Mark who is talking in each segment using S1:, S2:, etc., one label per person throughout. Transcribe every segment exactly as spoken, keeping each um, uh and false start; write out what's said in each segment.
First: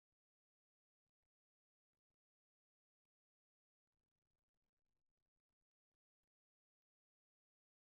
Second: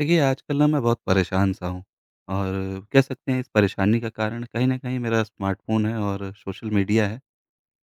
S1: देखिए, आजकल ना मैं बहुत परेशान सा हूँ और कह सकते हैं इस परेशानी का कारण कहीं न कहीं मेरा स्मार्टफ़ोन है और सोशल मीडिया है।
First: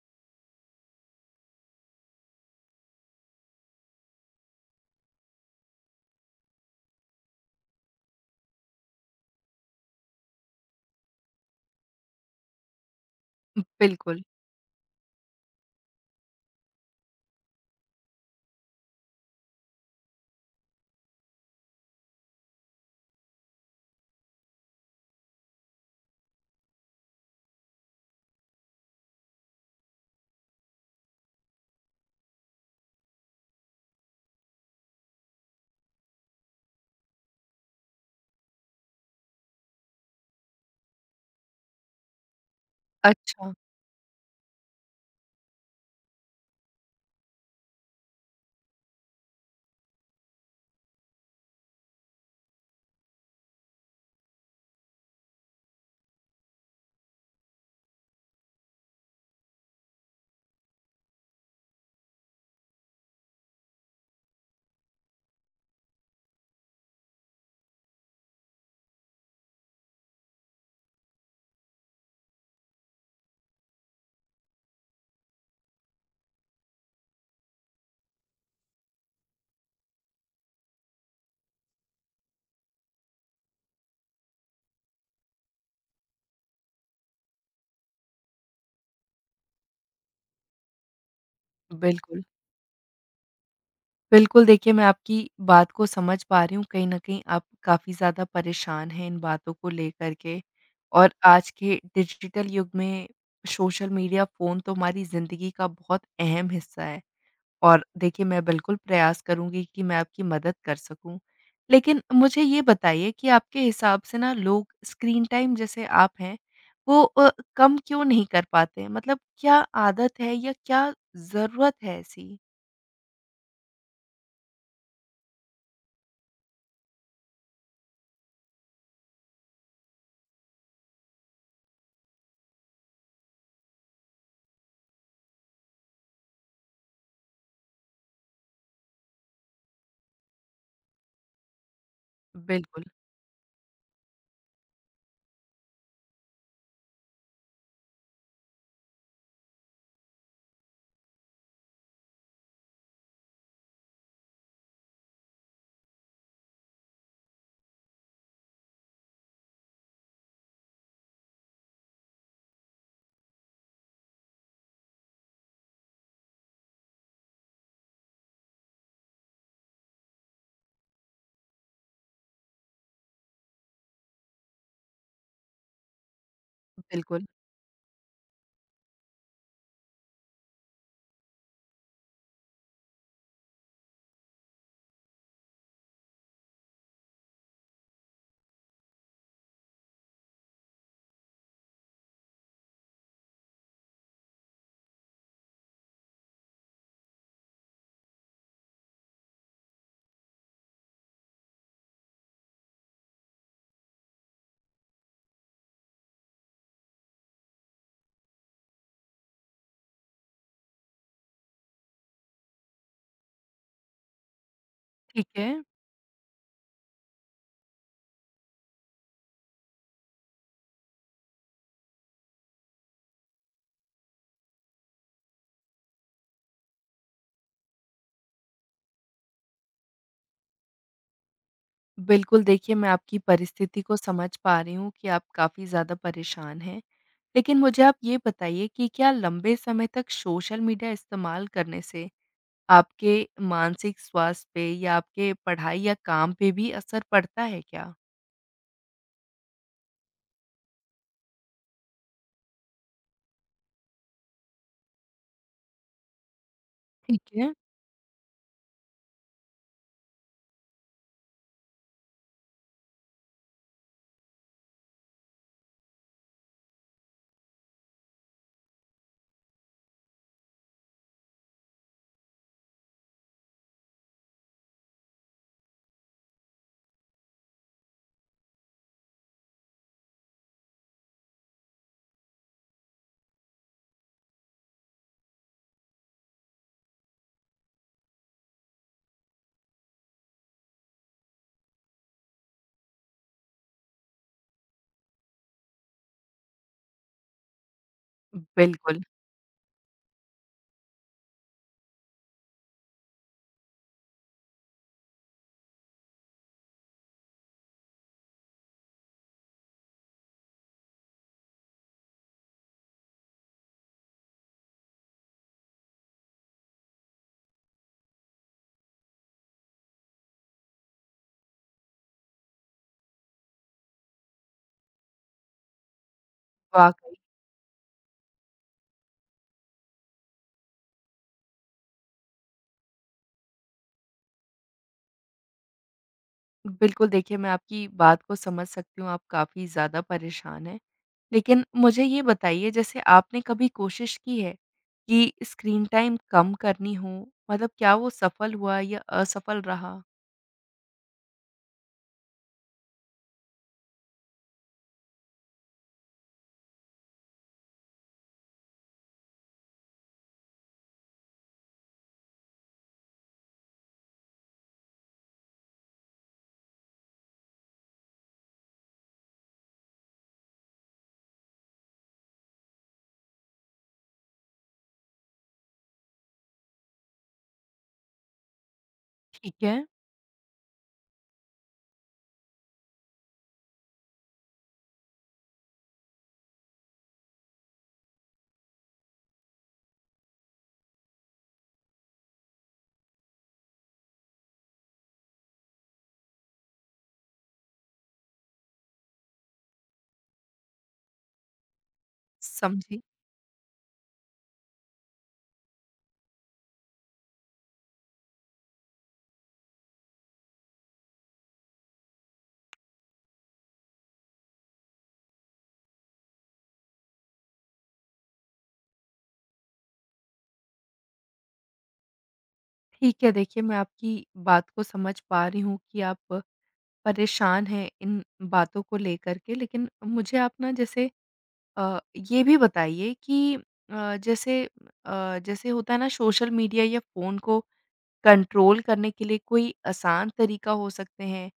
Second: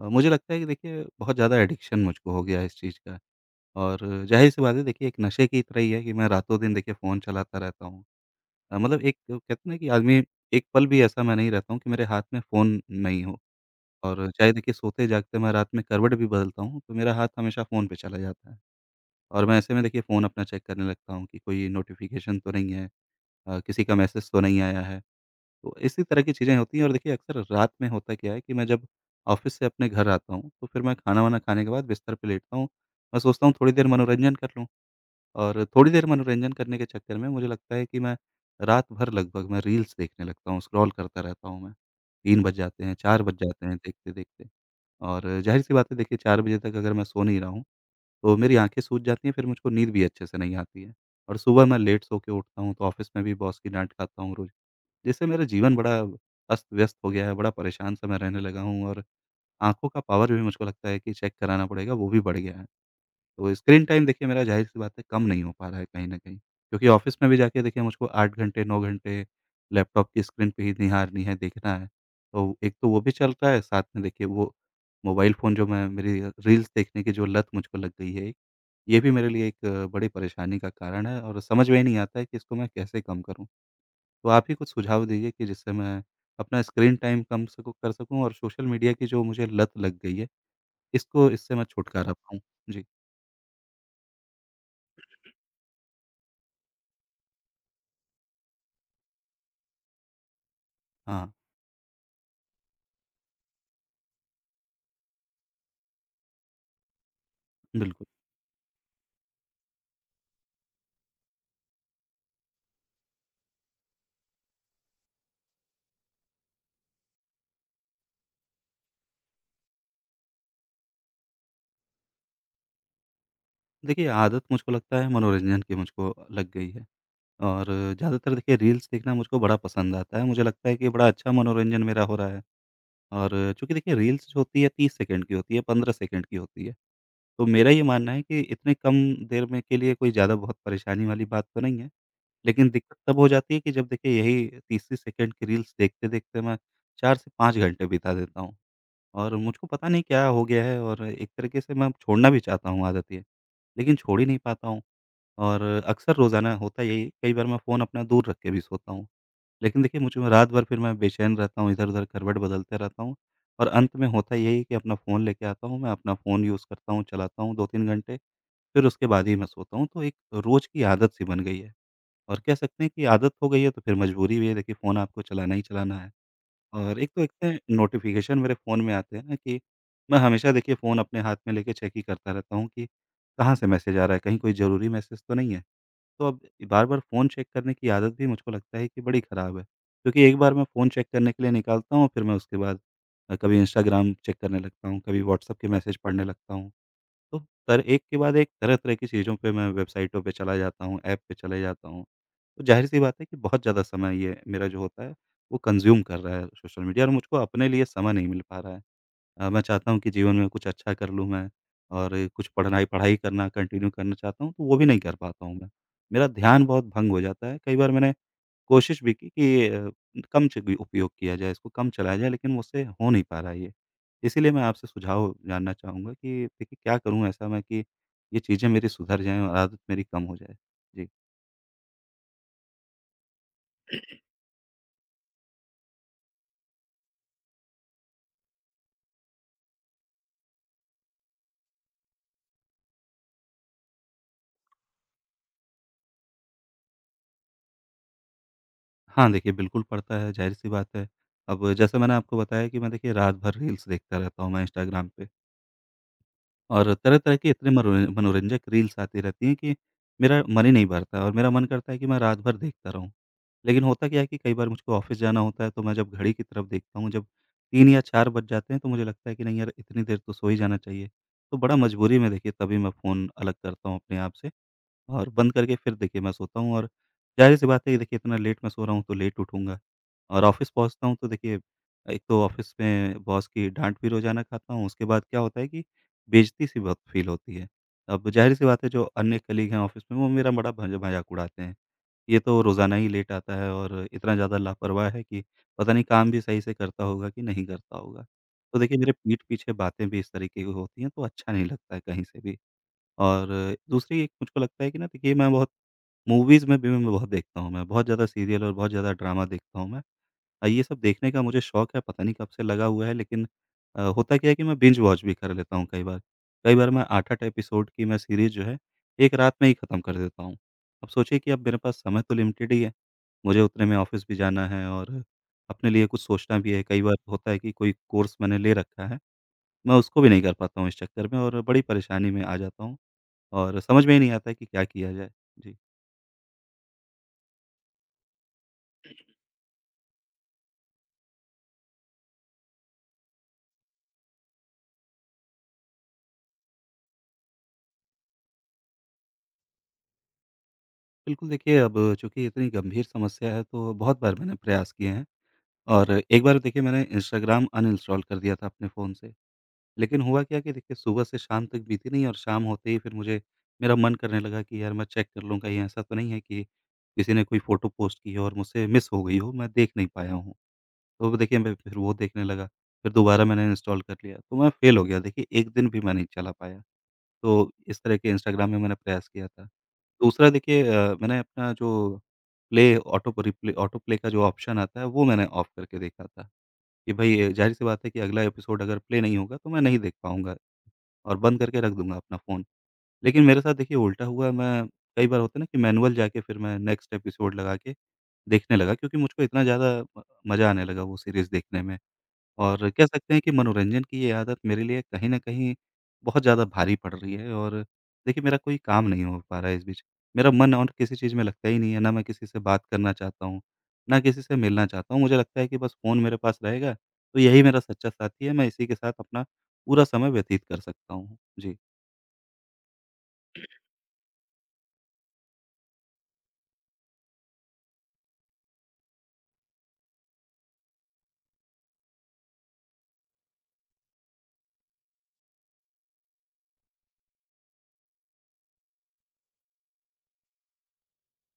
S1: अ, मुझे लगता है कि देखिए बहुत ज़्यादा एडिक्शन मुझको हो गया है इस चीज़ का और ज़ाहिर-सी बात है देखिए एक नशे की तरह ही है कि मैं रातों-दिन देखिए फ़ोन चलाता रहता हूँ। अ, मतलब एक कहते हैं ना कि आदमी एक पल भी ऐसा मैं नहीं रहता हूँ कि मेरे हाथ में फ़ोन नहीं हो,
S2: बिल्कुल।
S1: और चाहे देखिए सोते-जागते मैं रात में करवट भी बदलता हूँ, तो मेरा हाथ हमेशा फ़ोन पे चला जाता है और मैं ऐसे में देखिए फ़ोन अपना चेक करने लगता हूँ कि कोई नोटिफ़िकेशन तो नहीं है, अ, किसी का मैसेज तो नहीं आया है। तो इसी तरह की चीज़ें होती हैं और देखिए अक्सर रात में होता क्या है कि मैं जब ऑफ़िस से अपने घर आता हूँ, तो फिर मैं खाना-वाना खाने के बाद बिस्तर पे लेटता हूँ। मैं सोचता हूँ थोड़ी देर मनोरंजन कर लूँ, और थोड़ी देर मनोरंजन करने के चक्कर में मुझे लगता है कि मैं रात भर लगभग मैं रील्स देखने लगता हूँ, स्क्रॉल करता रहता हूँ मैं। तीन बज जाते हैं, चार बज
S2: अच्छा,
S1: जाते हैं देखते-देखते। और ज़ाहिर-सी बात है देखिए चार बजे तक अगर मैं सो नहीं रहा हूँ, तो मेरी आँखें सूज जाती हैं, फिर मुझको नींद भी अच्छे से नहीं आती है और सुबह मैं लेट सो के उठता हूँ, तो ऑफ़िस में भी बॉस की डाँट खाता हूँ रोज़। जिससे मेरा जीवन बड़ा अस्त-व्यस्त हो गया है, बड़ा परेशान सा मैं रहने लगा हूँ और आँखों का पावर भी मुझको लगता है कि चेक कराना पड़ेगा, वो भी बढ़ गया है। तो स्क्रीन टाइम देखिए मेरा ज़ाहिर-सी बात है कम नहीं हो पा रहा है कहीं न कहीं, क्योंकि ऑफ़िस में भी जाके देखिए मुझको आठ घंटे, नौ घंटे लैपटॉप की स्क्रीन पे ही निहारनी है, देखना है। तो एक तो वो भी चल रहा है, साथ में देखिए वो मोबाइल फ़ोन जो मैं, मेरी रील्स देखने की जो लत मुझको लग गई है, ये भी मेरे लिए एक अ, बड़ी परेशानी का कारण है, और समझ में ही नहीं आता है कि इसको मैं कैसे कम करूँ? तो आप ही कुछ सुझाव दीजिए कि जिससे मैं अपना स्क्रीन टाइम कम सकूँ कर सकूँ, और सोशल मीडिया की जो मुझे लत लग गई है, इसको इससे मैं छुटकारा
S2: बिल्कुल।
S1: पाऊँ। जी,
S2: बिल्कुल, देखिए मैं आपकी बात को समझ पा रही हूँ, कहीं न कहीं आप काफ़ी ज़्यादा परेशान हैं इन बातों को लेकर के और
S1: हाँ,
S2: आज के डिजिटल युग में सोशल मीडिया, फ़ोन तो हमारी ज़िंदगी का बहुत अहम हिस्सा है। और
S1: बिल्कुल।
S2: देखिए मैं बिल्कुल प्रयास करूँगी कि मैं आपकी मदद कर सकूँ। लेकिन मुझे ये बताइए कि आपके हिसाब से ना लोग स्क्रीन टाइम जैसे आप हैं, वो अ, कम क्यों नहीं कर पाते? मतलब क्या आदत है या क्या ज़रूरत है ऐसी?
S1: देखिए आदत मुझको लगता है मनोरंजन की मुझको लग गई है, और ज़्यादातर देखिए रील्स देखना मुझको बड़ा पसंद आता है। मुझे लगता है कि बड़ा अच्छा मनोरंजन मेरा हो रहा है, और चूँकि देखिए रील्स जो होती है तीस सेकंड की होती है, पंद्रह सेकंड की होती है। तो मेरा ये मानना है कि इतने कम देर में के लिए कोई ज़्यादा बहुत परेशानी वाली बात तो नहीं है। लेकिन
S2: बिल्कुल,
S1: दिक्कत तब हो जाती है कि जब देखिए यही तीस-तीस सेकंड की रील्स देखते-देखते मैं चार से पाँच घंटे बिता देता हूँ, और मुझको पता नहीं क्या हो गया है, और एक तरीके से मैं छोड़ना भी चाहता हूँ आदत ये, लेकिन छोड़ ही नहीं पाता हूँ, और अक्सर रोज़ाना होता यही है, कई बार मैं फ़ोन अपना दूर रख के भी सोता हूँ। लेकिन देखिए मुझ में रात भर फिर मैं बेचैन रहता हूँ, इधर-उधर करवट बदलते रहता हूँ, और अंत में होता यही है कि अपना फ़ोन लेके आता हूँ, मैं अपना फ़ोन यूज़ करता हूँ, चलाता हूँ दो-तीन घंटे, फिर उसके बाद ही मैं सोता हूँ। तो एक रोज़ की आदत सी बन गई है। और कह सकते हैं कि आदत हो गई है, तो फिर मजबूरी भी है, देखिए फ़ोन आपको चलाना ही चलाना है। और एक तो
S2: बिल्कुल,
S1: एक तो नोटिफ़िकेशन मेरे फ़ोन में आते हैं ना, कि मैं हमेशा देखिए फ़ोन अपने हाथ में लेके चेक ही करता रहता हूँ कि कहाँ से मैसेज आ रहा है, कहीं कोई ज़रूरी मैसेज तो नहीं है। तो अब बार-बार फ़ोन चेक करने की आदत भी मुझको लगता है कि बड़ी ख़राब है। क्योंकि एक बार मैं फ़ोन चेक करने के लिए निकालता हूँ, फिर मैं उसके बाद अ, कभी इंस्टाग्राम चेक करने लगता हूँ, कभी व्हाट्सएप के मैसेज पढ़ने लगता हूँ। तो पर एक के बाद एक तरह-तरह की चीज़ों पे मैं वेबसाइटों पे चला जाता हूँ, ऐप पे चले जाता हूँ। तो ज़ाहिर-सी बात है कि बहुत ज़्यादा समय ये मेरा जो होता है, वो कंज़्यूम कर रहा है सोशल मीडिया, और मुझको अपने लिए समय नहीं मिल पा रहा है। अ, मैं चाहता हूँ कि जीवन में कुछ अच्छा कर लूँ मैं, और कुछ पढ़नाई पढ़ाई करना कंटिन्यू करना चाहता हूँ, तो वो भी नहीं कर
S2: ठीक
S1: पाता
S2: है।
S1: हूँ मैं। मेरा ध्यान बहुत भंग हो जाता है, कई बार मैंने कोशिश भी की कि अ, कम च उपयोग किया जाए इसको, कम चलाया जाए, लेकिन मुझसे हो नहीं पा रहा है ये। इसीलिए मैं आपसे सुझाव जानना चाहूँगा कि देखिए क्या करूँ ऐसा मैं कि ये चीज़ें मेरी सुधर जाएँ और आदत मेरी कम हो जाए? जी।
S2: बिल्कुल, देखिए मैं आपकी परिस्थिति को समझ पा रही हूँ कि आप काफ़ी ज़्यादा परेशान हैं। लेकिन मुझे आप ये बताइए कि क्या लंबे समय तक सोशल मीडिया इस्तेमाल करने से आपके मानसिक स्वास्थ्य पे या आपके पढ़ाई या काम पे भी असर पड़ता है क्या?
S1: हाँ, देखिए बिल्कुल पड़ता है, ज़ाहिर-सी बात है। अब जैसे मैंने आपको बताया कि मैं देखिए रात भर रील्स देखता रहता हूँ मैं इंस्टाग्राम पे, और
S2: ठीक
S1: तरह-तरह के
S2: है।
S1: इतने मरो मनोरंजक रील्स आती रहती हैं कि मेरा मन ही नहीं भरता, और मेरा मन करता है कि मैं रात भर देखता रहूँ। लेकिन होता क्या है कि कई बार मुझको ऑफ़िस जाना होता है, तो मैं जब घड़ी की तरफ देखता हूँ, जब तीन या चार बज जाते हैं, तो मुझे लगता है कि नहीं यार, इतनी देर तो सो ही जाना चाहिए। तो बड़ा मजबूरी में देखिए तभी मैं फ़ोन अलग करता हूँ अपने आप से, और बंद करके फिर देखिए मैं सोता हूँ, और ज़ाहिर-सी बात है कि देखिए इतना लेट मैं सो रहा हूँ तो लेट उठूँगा, और ऑफ़िस पहुँचता हूँ तो देखिए एक तो ऑफ़िस में बॉस की डाँट भी रोज़ाना खाता हूँ, उसके बाद क्या होता है कि बेइज़्ज़ती-सी बहुत फ़ील होती है। अब ज़ाहिर-सी बात है जो अन्य कलीग हैं ऑफ़िस में, वो मेरा बड़ा भज मज़ाक उड़ाते हैं। ये तो रोज़ाना ही लेट आता है, और इतना ज़्यादा लापरवाह है कि पता नहीं काम भी सही से करता होगा कि नहीं करता होगा। तो देखिए
S2: बिल्कुल,
S1: मेरे पीठ पीछे बातें भी इस तरीके की होती हैं, तो अच्छा नहीं लगता है कहीं से भी। और दूसरी एक मुझको लगता है कि ना देखिए मैं बहुत मूवीज़ में भी मैं बहुत देखता हूँ मैं, बहुत ज़्यादा सीरियल और बहुत ज़्यादा ड्रामा देखता हूँ मैं। अ, ये सब देखने का मुझे शौक है, पता नहीं कब से लगा हुआ है, लेकिन अ, होता क्या है कि मैं बिंज वॉच भी कर लेता हूँ कई बार। कई बार मैं आठ-आठ एपिसोड की मैं सीरीज़ जो है, एक रात में ही खत्म कर देता हूँ। अब सोचिए कि अब मेरे पास समय तो लिमिटेड ही है, मुझे उतने में ऑफ़िस भी जाना है, और अपने लिए कुछ सोचना भी है। कई
S2: वाक़ई।
S1: बार होता है कि कोई कोर्स मैंने ले रखा है, मैं उसको भी नहीं कर पाता हूँ इस चक्कर में, और बड़ी परेशानी में आ जाता हूँ। और समझ में ही नहीं आता है कि क्या किया जाए? जी।
S2: बिल्कुल, देखिए मैं आपकी बात को समझ सकती हूँ, आप काफ़ी ज़्यादा परेशान हैं। लेकिन मुझे ये बताइए, जैसे आपने कभी कोशिश की है कि स्क्रीन टाइम कम करनी हो? मतलब क्या वो सफल हुआ या असफल रहा?
S1: बिल्कुल देखिए, अब चूँकि इतनी गंभीर समस्या है, तो बहुत बार मैंने प्रयास किए हैं, और एक बार देखिए मैंने इंस्टाग्राम अनइंस्टॉल कर दिया था अपने फ़ोन से। लेकिन हुआ क्या कि देखिए सुबह से शाम तक बीती नहीं, और शाम होते ही फिर मुझे, मेरा मन करने लगा कि यार मैं चेक कर लूँ, कहीं ऐसा तो नहीं है कि किसी ने कोई फ़ोटो पोस्ट की हो और मुझसे मिस हो गई हो, मैं देख नहीं पाया हूँ। तो वो देखिए मैं फिर वो देखने लगा, फिर दोबारा मैंने इंस्टॉल कर लिया, तो मैं फ़ेल हो गया देखिए, एक दिन भी मैं नहीं चला पाया। तो इस तरह के इंस्टाग्राम में मैंने प्रयास किया
S2: ठीक
S1: था।
S2: है।
S1: दूसरा देखिए अ, मैंने अपना जो प्ले ऑटो प रिप्ले ऑटो प्ले का जो ऑप्शन आता है, वो मैंने ऑफ करके देखा था, कि भई ज़ाहिर-सी बात है कि अगला एपिसोड अगर प्ले नहीं होगा तो मैं नहीं देख पाऊँगा, और बंद करके रख दूँगा अपना फ़ोन। लेकिन मेरे साथ देखिए उल्टा हुआ, मैं कई बार होता है ना कि मैनुअल जाके फिर मैं नेक्स्ट एपिसोड लगा के देखने लगा, क्योंकि मुझको इतना ज़्यादा म मज़ा आने लगा वो सीरीज़ देखने में। और
S2: समझी।
S1: कह सकते हैं कि मनोरंजन की ये आदत मेरे लिए कहीं न कहीं बहुत ज़्यादा भारी पड़ रही है, और देखिए मेरा कोई काम नहीं हो पा रहा है इस बीच। मेरा मन और किसी चीज़ में लगता ही नहीं है, ना मैं किसी से बात करना चाहता हूँ, ना किसी से मिलना चाहता हूँ। मुझे लगता है कि बस फ़ोन मेरे पास रहेगा, तो यही मेरा सच्चा साथी है, मैं इसी के साथ अपना पूरा समय व्यतीत कर सकता हूँ। जी।
S2: ठीक है, देखिए मैं आपकी बात को समझ पा रही हूँ कि आप परेशान हैं इन बातों को लेकर के। लेकिन मुझे आप ना, जैसे अ, ये भी बताइए कि अ, जैसे अ, जैसे होता है ना, सोशल मीडिया या फ़ोन को कंट्रोल करने के लिए कोई आसान तरीका हो सकते हैं?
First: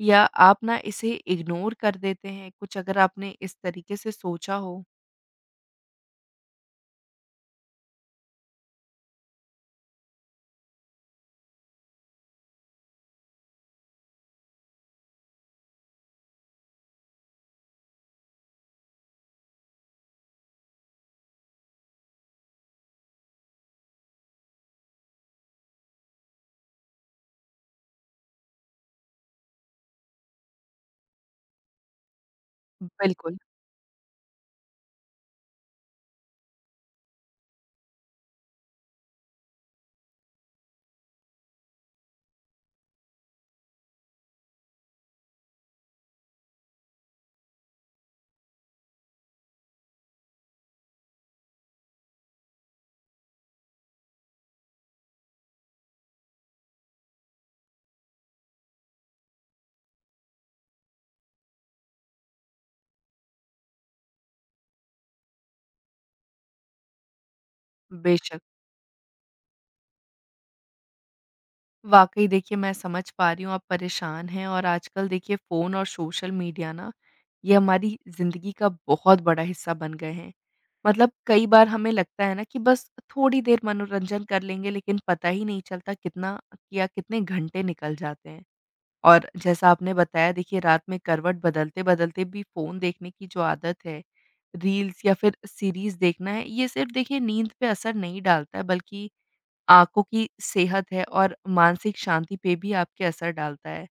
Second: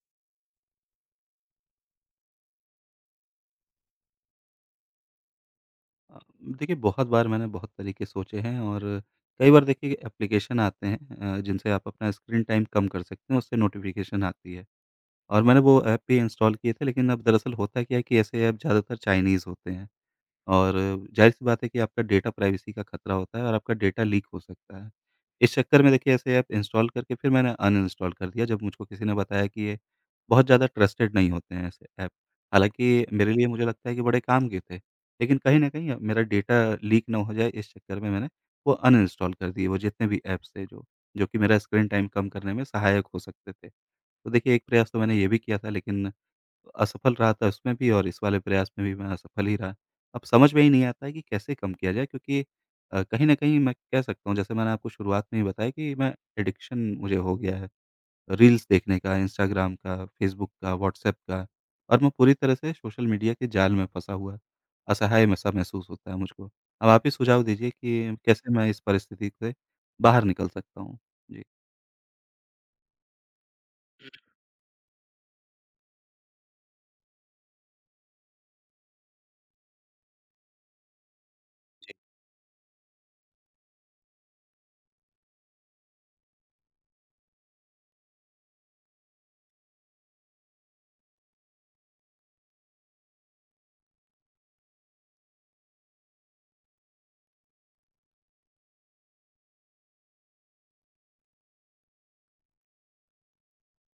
S2: या आप ना इसे इग्नोर कर देते हैं? कुछ अगर आपने इस तरीके से सोचा हो?
S1: अ, देखिए बहुत बार मैंने बहुत तरीके सोचे हैं, और कई बार देखिए एप्लीकेशन आते हैं अ, जिनसे आप अपना स्क्रीन टाइम कम कर सकते हैं, उससे नोटिफ़िकेशन आती है। और मैंने वो ऐप भी इंस्टॉल किए थे, लेकिन अब दरअसल होता क्या है कि ऐसे ऐप ज़्यादातर चाइनीज़ होते हैं। और ज़ाहिर-सी बात है कि आपका डेटा प्राइवेसी का खतरा होता है, और आपका डेटा लीक हो सकता है। इस चक्कर में देखिए ऐसे ऐप इंस्टॉल करके फिर मैंने अनइंस्टॉल कर दिया, जब मुझको किसी ने बताया कि ये बहुत ज़्यादा ट्रस्टेड नहीं होते हैं ऐसे ऐप। हालाँकि मेरे
S2: बिल्कुल,
S1: लिए मुझे लगता है कि बड़े काम के थे, लेकिन कहीं न कहीं मेरा डेटा लीक ना हो जाए, इस चक्कर में मैंने वो अनइंस्टॉल कर दिए, वो जितने भी ऐप्स थे जो, जो कि मेरा स्क्रीन टाइम कम करने में सहायक हो सकते थे। तो देखिए एक प्रयास तो मैंने ये भी किया था, लेकिन असफल रहा था उसमें भी, और इस वाले प्रयास में भी मैं असफल ही रहा। अब समझ में ही नहीं आता है कि कैसे कम किया जाए, क्योंकि अ, कहीं न कहीं मैं कह सकता हूँ, जैसे मैंने आपको शुरुआत में ही बताया कि मैं एडिक्शन मुझे हो गया है, रील्स देखने का, इंस्टाग्राम का, फ़ेसबुक का, व्हाट्सएप का, और मैं पूरी तरह से सोशल मीडिया के जाल में फँसा हुआ असहाय में सा महसूस होता है मुझको। अब आप ही सुझाव दीजिए कि
S2: बेशक।
S1: कैसे मैं इस परिस्थिति से बाहर निकल सकता हूँ? जी।
S2: वाक़ई देखिए, मैं समझ पा रही हूँ आप परेशान हैं और आजकल देखिए फ़ोन और सोशल मीडिया ना, ये हमारी ज़िंदगी का बहुत बड़ा हिस्सा बन गए हैं। मतलब कई बार हमें
S1: जी।
S2: लगता है ना कि बस थोड़ी देर मनोरंजन कर लेंगे, लेकिन पता ही नहीं चलता कितना या कितने घंटे निकल जाते हैं। और जैसा आपने बताया देखिए, रात में करवट बदलते-बदलते भी फ़ोन देखने की जो आदत है, रील्स या फिर सीरीज़ देखना है, ये सिर्फ़ देखिए नींद पे असर नहीं डालता है, बल्कि आँखों की सेहत है और मानसिक शांति पे भी आपके असर डालता है।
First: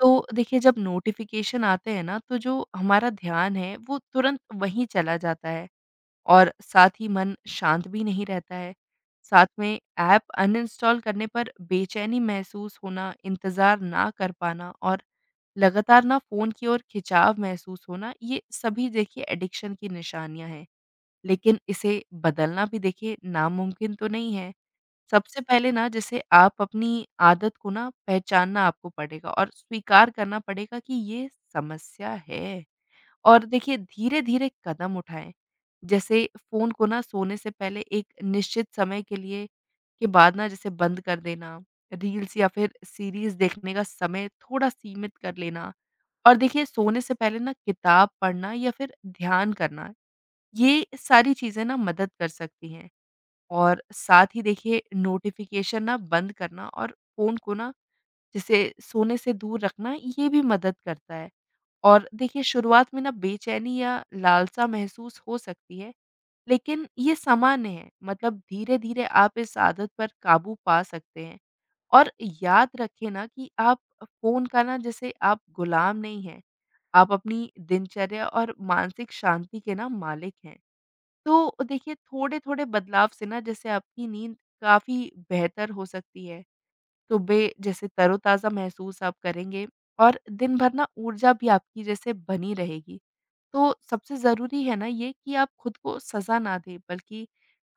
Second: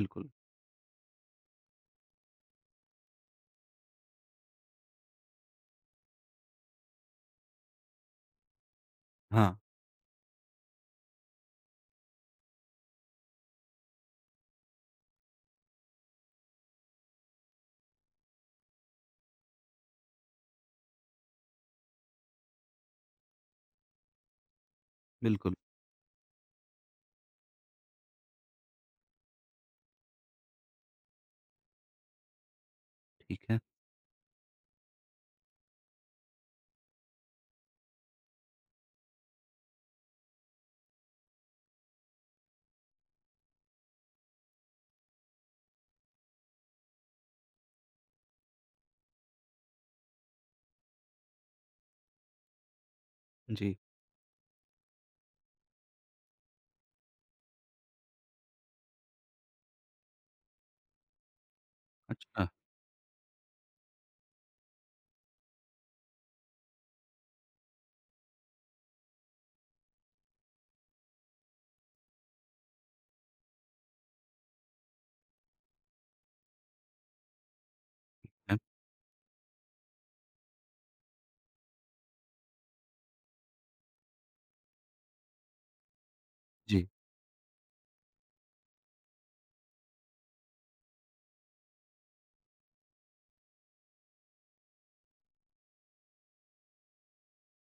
S2: तो देखिए, जब नोटिफ़िकेशन आते हैं ना, तो जो हमारा ध्यान है वो तुरंत वहीं चला जाता है और साथ ही मन शांत भी नहीं रहता है। साथ
S1: हाँ,
S2: में ऐप अनइंस्टॉल करने पर बेचैनी महसूस होना, इंतज़ार ना कर पाना और लगातार ना फ़ोन की ओर खिंचाव महसूस होना, ये सभी देखिए एडिक्शन की निशानियाँ हैं। लेकिन इसे बदलना भी देखिए नामुमकिन तो नहीं है। सबसे
S1: बिल्कुल,
S2: पहले ना, जैसे आप अपनी आदत को ना पहचानना आपको पड़ेगा और स्वीकार करना पड़ेगा कि ये समस्या है। और
S1: ठीक है।
S2: देखिए, धीरे-धीरे कदम उठाएँ। जैसे फ़ोन को ना सोने से पहले एक निश्चित समय के लिए के बाद ना जैसे बंद कर देना, रील्स या फिर सीरीज़ देखने का समय थोड़ा सीमित कर लेना। और देखिए, सोने से पहले ना किताब पढ़ना या फिर ध्यान करना, ये सारी चीज़ें ना मदद कर सकती हैं।
S1: जी,
S2: और साथ ही देखिए नोटिफ़िकेशन ना बंद करना और फ़ोन को ना जैसे सोने से दूर रखना, ये भी मदद करता है। और देखिए,
S1: अच्छा
S2: शुरुआत में ना बेचैनी या लालसा महसूस हो सकती है, लेकिन ये सामान्य है। मतलब धीरे-धीरे आप इस आदत पर काबू पा सकते हैं। और याद रखें ना कि आप फ़ोन का ना, जैसे आप गुलाम नहीं हैं। आप अपनी दिनचर्या और
S1: है।
S2: मानसिक शांति के ना मालिक हैं। तो देखिए, थोड़े-थोड़े बदलाव से ना जैसे आपकी नींद काफ़ी बेहतर हो सकती है।
S1: जी,
S2: सुबह जैसे तरोताज़ा महसूस आप करेंगे और दिन भर ना ऊर्जा भी आपकी जैसे बनी रहेगी। तो सबसे ज़रूरी है ना ये कि आप खुद को सज़ा ना दें, बल्कि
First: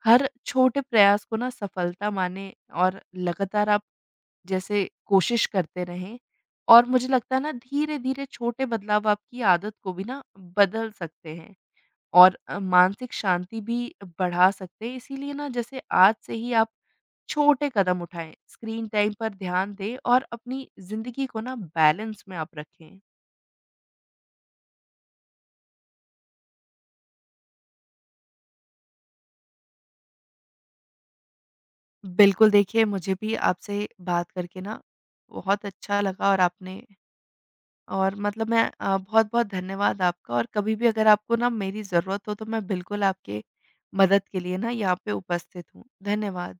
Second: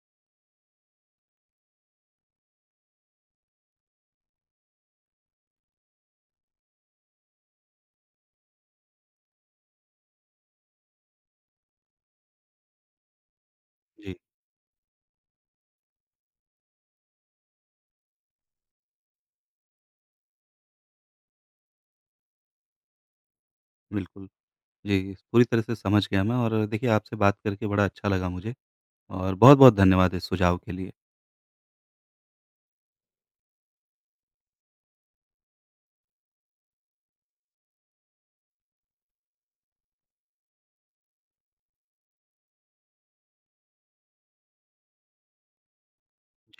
S2: हर छोटे प्रयास को ना सफलता मानें और लगातार आप जैसे कोशिश करते रहें। और मुझे लगता है ना, धीरे-धीरे छोटे बदलाव आपकी आदत को भी ना बदल सकते हैं। और अ, मानसिक शांति भी
S1: जी।
S2: बढ़ा सकते हैं। इसीलिए ना, जैसे आज से ही आप छोटे कदम उठाएँ, स्क्रीन टाइम पर ध्यान दें और अपनी ज़िंदगी को ना बैलेंस में आप रखें।
S1: बिल्कुल। जी, पूरी तरह से समझ गया मैं, और देखिए आपसे बात करके बड़ा अच्छा लगा मुझे, और बहुत-बहुत धन्यवाद इस सुझाव के लिए।
S2: बिल्कुल देखिए, मुझे भी आपसे बात करके ना बहुत अच्छा लगा और आपने और मतलब मैं, अ, बहुत-बहुत धन्यवाद आपका, और कभी भी अगर आपको ना मेरी ज़रूरत हो, तो मैं बिल्कुल आपके मदद के लिए ना यहाँ पे उपस्थित हूँ। धन्यवाद।